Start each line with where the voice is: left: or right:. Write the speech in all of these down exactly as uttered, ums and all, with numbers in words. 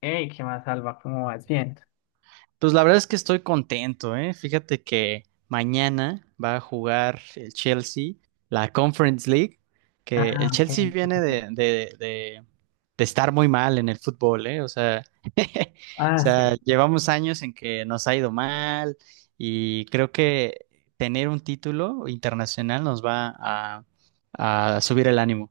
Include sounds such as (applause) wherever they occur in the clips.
left: Hey, ¿qué más, Alba? ¿Cómo vas? Bien.
right: Pues la verdad es que estoy contento, ¿eh? Fíjate que mañana va a jugar el Chelsea, la Conference League, que
left: Ah,
right: el
left: ok,
right: Chelsea
left: sí, sí,
right: viene
left: sí.
right: de, de, de, de estar muy mal en el fútbol, ¿eh? O sea, (laughs) o
left: Ah,
right: sea,
left: sí.
right: llevamos años en que nos ha ido mal y creo que tener un título internacional nos va a, a subir el ánimo.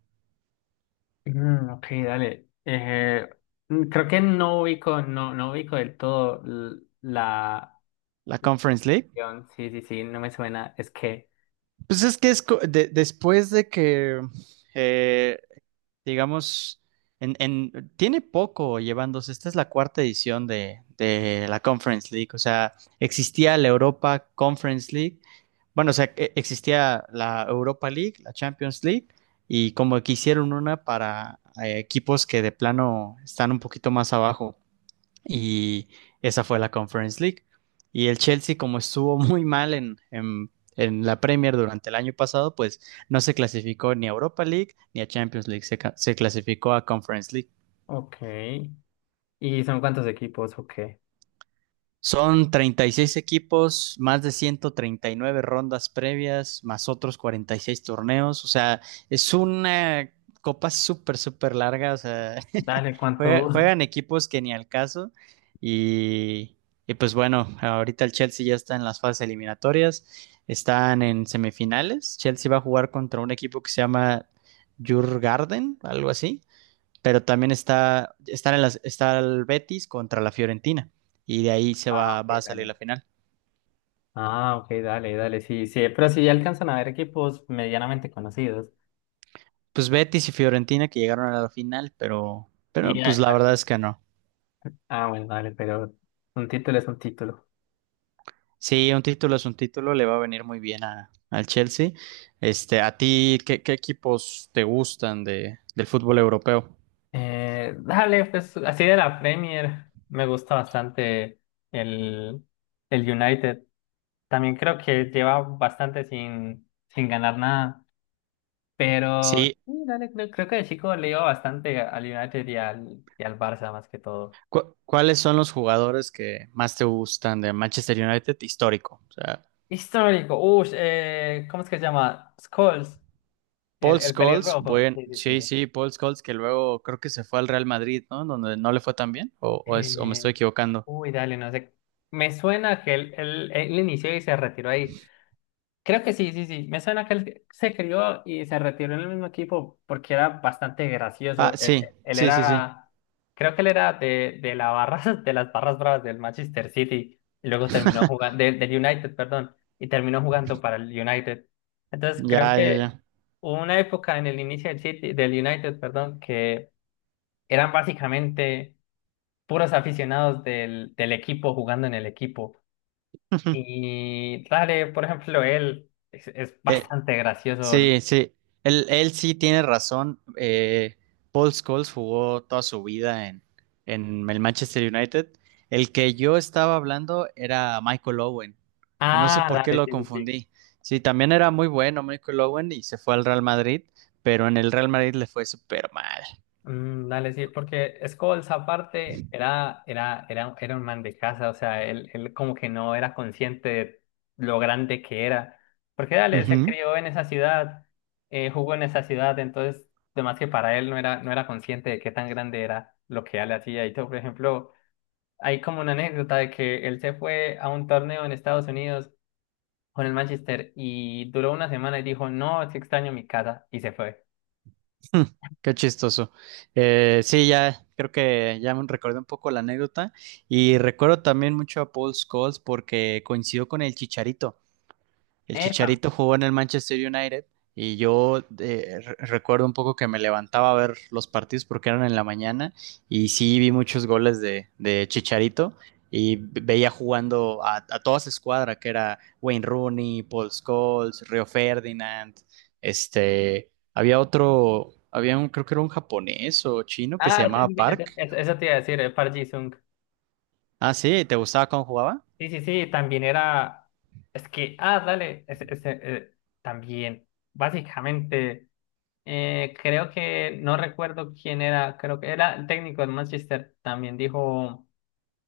left: Mm, ok, dale. Eh, mm, creo que no ubico, no, no ubico del todo l- la
right: La
left: la
right: Conference League.
left: posición. Sí, sí, sí, no me suena. Es que.
right: Pues es que es co- de- después de que eh, digamos, en, en- tiene poco llevándose. Esta es la cuarta edición de, de la Conference League. O sea, existía la Europa Conference League. Bueno, o sea, e- existía la Europa League, la Champions League, y como que hicieron una para eh, equipos que de plano están un poquito más abajo, y esa fue la Conference League. Y el Chelsea, como estuvo (laughs) muy mal en, en, en la Premier durante el año pasado, pues no se clasificó ni a Europa League ni a Champions League, se, se clasificó a Conference League.
left: Ok. ¿Y son cuántos equipos? Ok.
right: Son treinta y seis equipos, más de ciento treinta y nueve rondas previas, más otros cuarenta y seis torneos. O sea, es una copa súper, súper larga. O sea,
left: Dale,
right: (laughs) juega-
left: ¿cuántos?
right: juegan equipos que ni al caso. Y, y pues bueno, ahorita el Chelsea ya está en las fases eliminatorias. Están en semifinales. Chelsea va a jugar contra un equipo que se llama Jurgarden, algo así, pero también está, están en las, está el Betis contra la Fiorentina, y de ahí se
left: Ah,
right: va,
left: ok,
right: va a salir
left: dale.
right: la final.
left: Ah, ok, dale, dale. Sí, sí, pero sí alcanzan a ver equipos medianamente conocidos.
right: Pues Betis y Fiorentina que llegaron a la final, pero, pero
left: Y,
right: pues la
left: ah,
right: verdad es que no.
left: ah, ah, bueno, dale, pero un título es un título.
right: Sí, un título es un título, le va a venir muy bien a, al Chelsea. Este, ¿a ti qué, qué equipos te gustan de, del fútbol europeo?
left: Eh, dale, pues así de la Premier me gusta bastante el, el United. También creo que lleva bastante sin, sin ganar nada, pero
right: Sí,
left: sí, dale, creo, creo que de chico le iba bastante al United y al, y al Barça más que todo.
right: cu- ¿cuáles son los jugadores que más te gustan de Manchester United histórico? O sea.
left: Histórico, uff, eh, ¿cómo es que se llama? Scholes, el,
right: Paul
left: el
right: Scholes.
left: pelirrojo.
right: Bueno,
left: Sí, sí,
right: sí,
left: sí.
right: sí, Paul Scholes, que luego creo que se fue al Real Madrid, ¿no? Donde no le fue tan bien, o, o es, o me
left: Eh,
right: estoy equivocando.
left: uy, Dale, no sé. Me suena que él, él, él inició y se retiró ahí. Creo que sí, sí, sí. Me suena que él se crió y se retiró en el mismo equipo porque era bastante
right: Ah,
left: gracioso. Él,
right: sí,
left: él
right: sí, sí, sí.
left: era, creo que él era de, de la barra, (laughs) de las barras bravas del Manchester City y luego terminó
right: (laughs)
left: jugando, del, del United, perdón, y terminó jugando para el United. Entonces
right: Ya,
left: creo
right: ya,
left: que
right: ya.
left: hubo una época en el inicio del City, del United, perdón, que eran básicamente puros aficionados del, del equipo jugando en el equipo.
right: (laughs)
left: Y dale, por ejemplo, él es, es
right: Eh,
left: bastante gracioso.
right: Sí, sí, él, él sí tiene razón. Eh, Paul Scholes jugó toda su vida en, en el Manchester United. El que yo estaba hablando era Michael Owen. No sé
left: Ah,
right: por qué
left: dale,
right: lo
left: sí, sí, sí.
right: confundí. Sí, también era muy bueno Michael Owen y se fue al Real Madrid, pero en el Real Madrid le fue súper mal.
left: Mm, dale, sí, porque Scholes aparte era, era, era, era un man de casa, o sea, él, él como que no era consciente de lo grande que era. Porque dale, se
right: Ujú.
left: crió en esa ciudad, eh, jugó en esa ciudad, entonces, además que para él no era, no era consciente de qué tan grande era lo que él hacía. Y todo, por ejemplo, hay como una anécdota de que él se fue a un torneo en Estados Unidos con el Manchester y duró una semana y dijo, no, es que extraño mi casa y se fue.
right: (laughs) Qué chistoso. Eh, sí, ya creo que ya me recordé un poco la anécdota y recuerdo también mucho a Paul Scholes porque coincidió con el Chicharito. El
left: Epa.
right: Chicharito jugó en el Manchester United, y yo eh, re- recuerdo un poco que me levantaba a ver los partidos porque eran en la mañana, y sí vi muchos goles de, de Chicharito, y veía jugando a, a toda su escuadra que era Wayne Rooney, Paul Scholes, Rio Ferdinand. Este, había otro, había un, Creo que era un japonés o chino que se
left: Ah, ese
right: llamaba
left: es- ese-
right: Park.
left: ese- eso te iba a decir, eh, Park Ji-sung.
right: Ah, sí, ¿te gustaba cómo jugaba?
left: Sí, sí, sí, también era, es que, ah, dale, ese, ese, eh, también, básicamente, eh, creo que, no recuerdo quién era, creo que era el técnico del Manchester, también dijo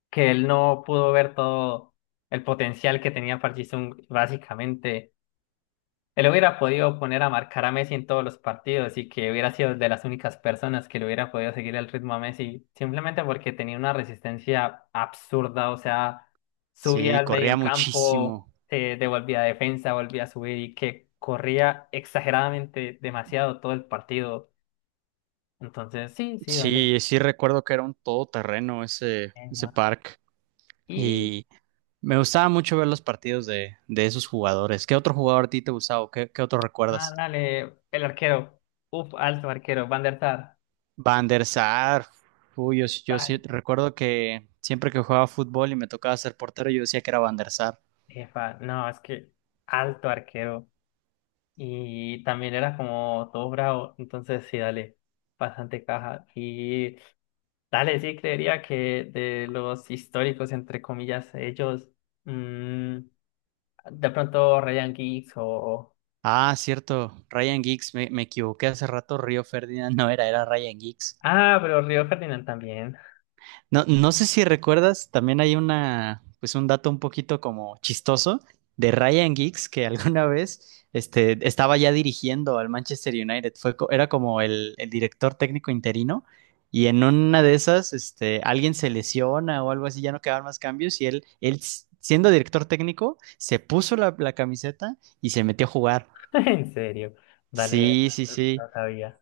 left: que él no pudo ver todo el potencial que tenía Park Ji-sung, básicamente. Él hubiera podido poner a marcar a Messi en todos los partidos y que hubiera sido de las únicas personas que le hubiera podido seguir el ritmo a Messi, simplemente porque tenía una resistencia absurda, o sea, subía
right: Sí,
left: al
right: corría
left: medio campo,
right: muchísimo.
left: se devolvía a defensa, volvía a subir y que corría exageradamente demasiado todo el partido. Entonces, sí, sí, dale.
right: Sí, sí recuerdo que era un todoterreno ese, ese
left: Neymar.
right: parque,
left: Y,
right: y me gustaba mucho ver los partidos de, de esos jugadores. ¿Qué otro jugador a ti te gustaba, o qué, qué otro
left: ah,
right: recuerdas?
left: dale, el arquero, uf, alto arquero, Van der Sar.
right: Van der Sar. Uy, yo, sí- yo sí
left: Tan,
right: recuerdo que siempre que jugaba fútbol y me tocaba ser portero yo decía que era Van der Sar.
left: jefa, no, es que alto arquero. Y también era como todo bravo, entonces sí, dale, bastante caja. Y dale, sí, creería que de los históricos, entre comillas, ellos, mm, de pronto Ryan Giggs o...
right: Ah, cierto, Ryan Giggs, me, me equivoqué hace rato, Río Ferdinand (laughs) no era, era Ryan Giggs.
left: Ah, pero Río Ferdinand también,
right: No, no sé si recuerdas, también hay una, pues un dato un poquito como chistoso de Ryan Giggs que (laughs) alguna vez este, estaba ya dirigiendo al Manchester United. Fue, co- era como el, el director técnico interino, y en una de esas este, alguien se lesiona o algo así, ya no quedaban más cambios, y él, él s- siendo director técnico se puso la, la camiseta y se metió a jugar.
left: (laughs) en serio, dale,
right: Sí, sí,
left: no
right: sí,
left: sabía,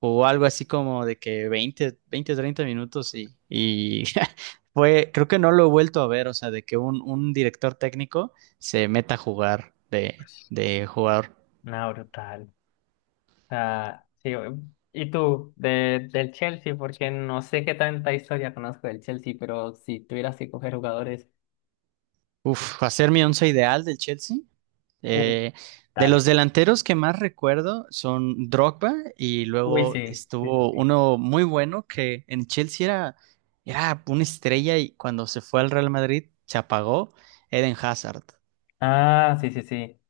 right: o algo así como de que veinte 20, treinta minutos, y, y (laughs) fue, creo que no lo he vuelto a ver, o sea, de que un, un director técnico se meta a jugar de, de jugador.
left: nada brutal. Ah, sí, y tú, de, del Chelsea, porque no sé qué tanta historia conozco del Chelsea, pero si tuvieras que coger jugadores,
right: Uf, hacer mi once ideal del Chelsea.
left: uh,
right: Eh, de los delanteros que más recuerdo son Drogba, y
left: uy,
right: luego
left: sí, sí, sí,
right: estuvo
left: sí.
right: uno muy bueno que en Chelsea era, era una estrella, y cuando se fue al Real Madrid se apagó: Eden Hazard.
left: Ah, sí, sí, sí.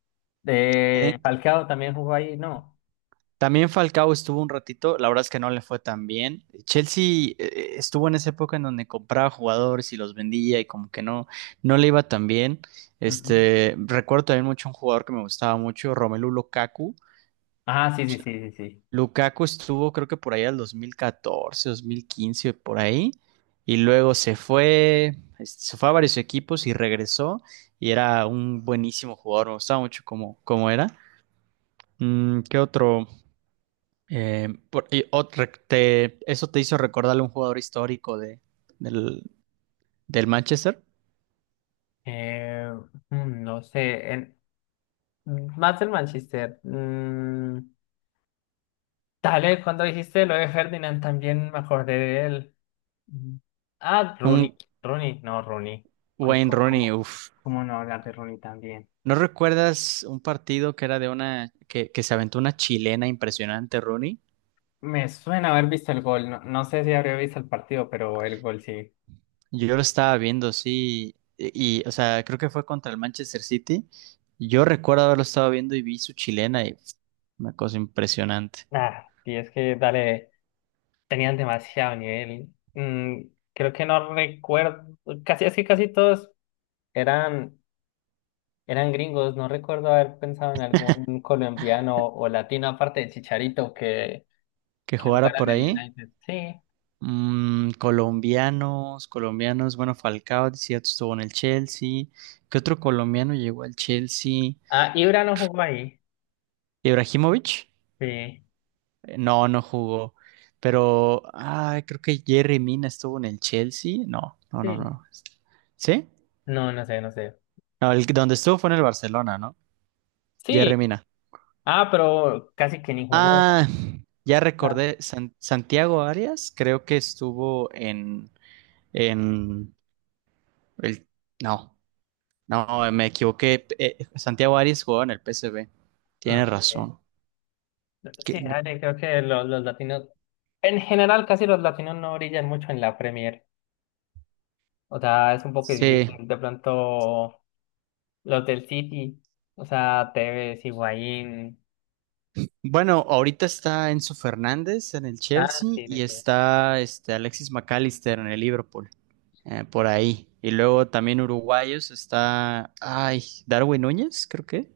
left: De
right: Eden,
left: Falcao también jugó ahí, ¿no?
right: También Falcao estuvo un ratito, la verdad es que no le fue tan bien. Chelsea eh, estuvo en esa época en donde compraba jugadores y los vendía, y como que no, no le iba tan bien.
left: Ujú.
right: Este, recuerdo también mucho un jugador que me gustaba mucho, Romelu Lukaku.
left: Ah, sí, sí, sí, sí, sí.
right: Lukaku estuvo creo que por ahí al dos mil catorce, dos mil quince, por ahí. Y luego se fue, este, se fue a varios equipos y regresó, y era un buenísimo jugador, me gustaba mucho cómo, cómo era. Mm, ¿qué otro? Eh, por- y ot- rec- te- eso te hizo recordarle a un jugador histórico de, del, del Manchester,
left: Eh, mm, no sé, en- más del Manchester. Mm, dale, cuando dijiste lo de Ferdinand también me acordé de él. Mm. Ah, Rooney,
right: un
left: Rooney, no, Rooney. Co-
right: Wayne
left: co-
right: Rooney.
left: ¿Cómo,
right: Uf.
left: cómo no hablar de Rooney también?
right: ¿No recuerdas un partido que era de una que, que se aventó una chilena impresionante, Rooney?
left: Me suena haber visto el gol, no, no sé si habría visto el partido, pero el gol sí.
right: Yo lo estaba viendo, sí, y, y, o sea, creo que fue contra el Manchester City. Yo recuerdo haberlo estado viendo y vi su chilena, y pf, una cosa impresionante.
left: Ah, sí, es que dale, tenían demasiado nivel. Mm, creo que no recuerdo, casi así, casi todos eran, eran gringos. No recuerdo haber pensado en algún colombiano o latino, aparte de Chicharito, que,
right: Que
left: que
right: jugara
left: jugara
right: por
left: en el
right: ahí.
left: United. Sí.
right: Mm, colombianos, colombianos, bueno, Falcao, decía, estuvo en el Chelsea. ¿Qué otro colombiano llegó al Chelsea?
left: Ah, Ibra no jugó ahí.
right: ¿Ibrahimovic?
left: Sí,
right: Eh, No, no jugó. Pero, ah, creo que Jerry Mina estuvo en el Chelsea. No, no, no,
left: sí.
right: no. ¿Sí?
left: No, no sé, no sé.
right: No, el, donde estuvo fue en el Barcelona, ¿no? Jerry
left: Sí.
right: Mina.
left: Ah, pero casi que ni jugó.
right: Ah, ya
left: Ah,
right: recordé, San- Santiago Arias creo que estuvo en, en el... No. No, eh, me equivoqué. Eh, Santiago Arias jugaba en el P S V. Tienes
left: ah, sí.
right: razón.
left: Sí,
right: Que-
left: dale, creo que los, los latinos, en general, casi los latinos no brillan mucho en la Premier. O sea, es un poco
right: Sí.
left: difícil. De pronto, los del City, o sea, Tevez, Higuaín.
right: Bueno, ahorita está Enzo Fernández en el
left: Ah,
right: Chelsea
left: sí, sí,
right: y
left: sí.
right: está este, Alexis McAllister en el Liverpool. Eh, por ahí. Y luego también uruguayos está. Ay, Darwin Núñez, creo que.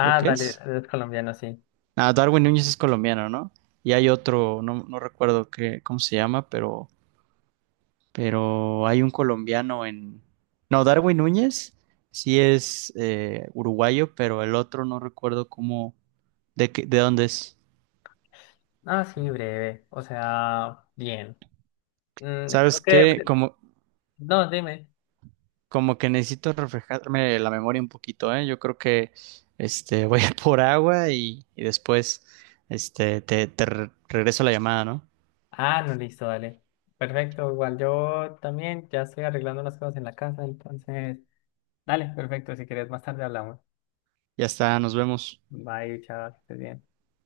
right: Creo que
left: dale,
right: es.
left: los colombiano sí.
right: Ah, Darwin Núñez es colombiano, ¿no? Y hay otro, no, no recuerdo qué, cómo se llama, pero pero hay un colombiano en... No, Darwin Núñez sí es eh, uruguayo, pero el otro no recuerdo cómo, de qué- de dónde es.
left: Ah, sí, breve. O sea, bien. Mm,
right: ¿Sabes
left: creo que.
right: qué?
left: Bre-
right: Como,
left: no, dime.
right: como que necesito refrescarme la memoria un poquito, ¿eh? Yo creo que este, (laughs) voy a por agua, y, y después este, te, te re- regreso la llamada, ¿no?
left: Ah, no, listo, dale. Perfecto, igual yo también ya estoy arreglando unas cosas en la casa, entonces. Dale, perfecto. Si quieres, más tarde hablamos.
right: Ya está, nos vemos.
left: Bye, chao, que estés bien.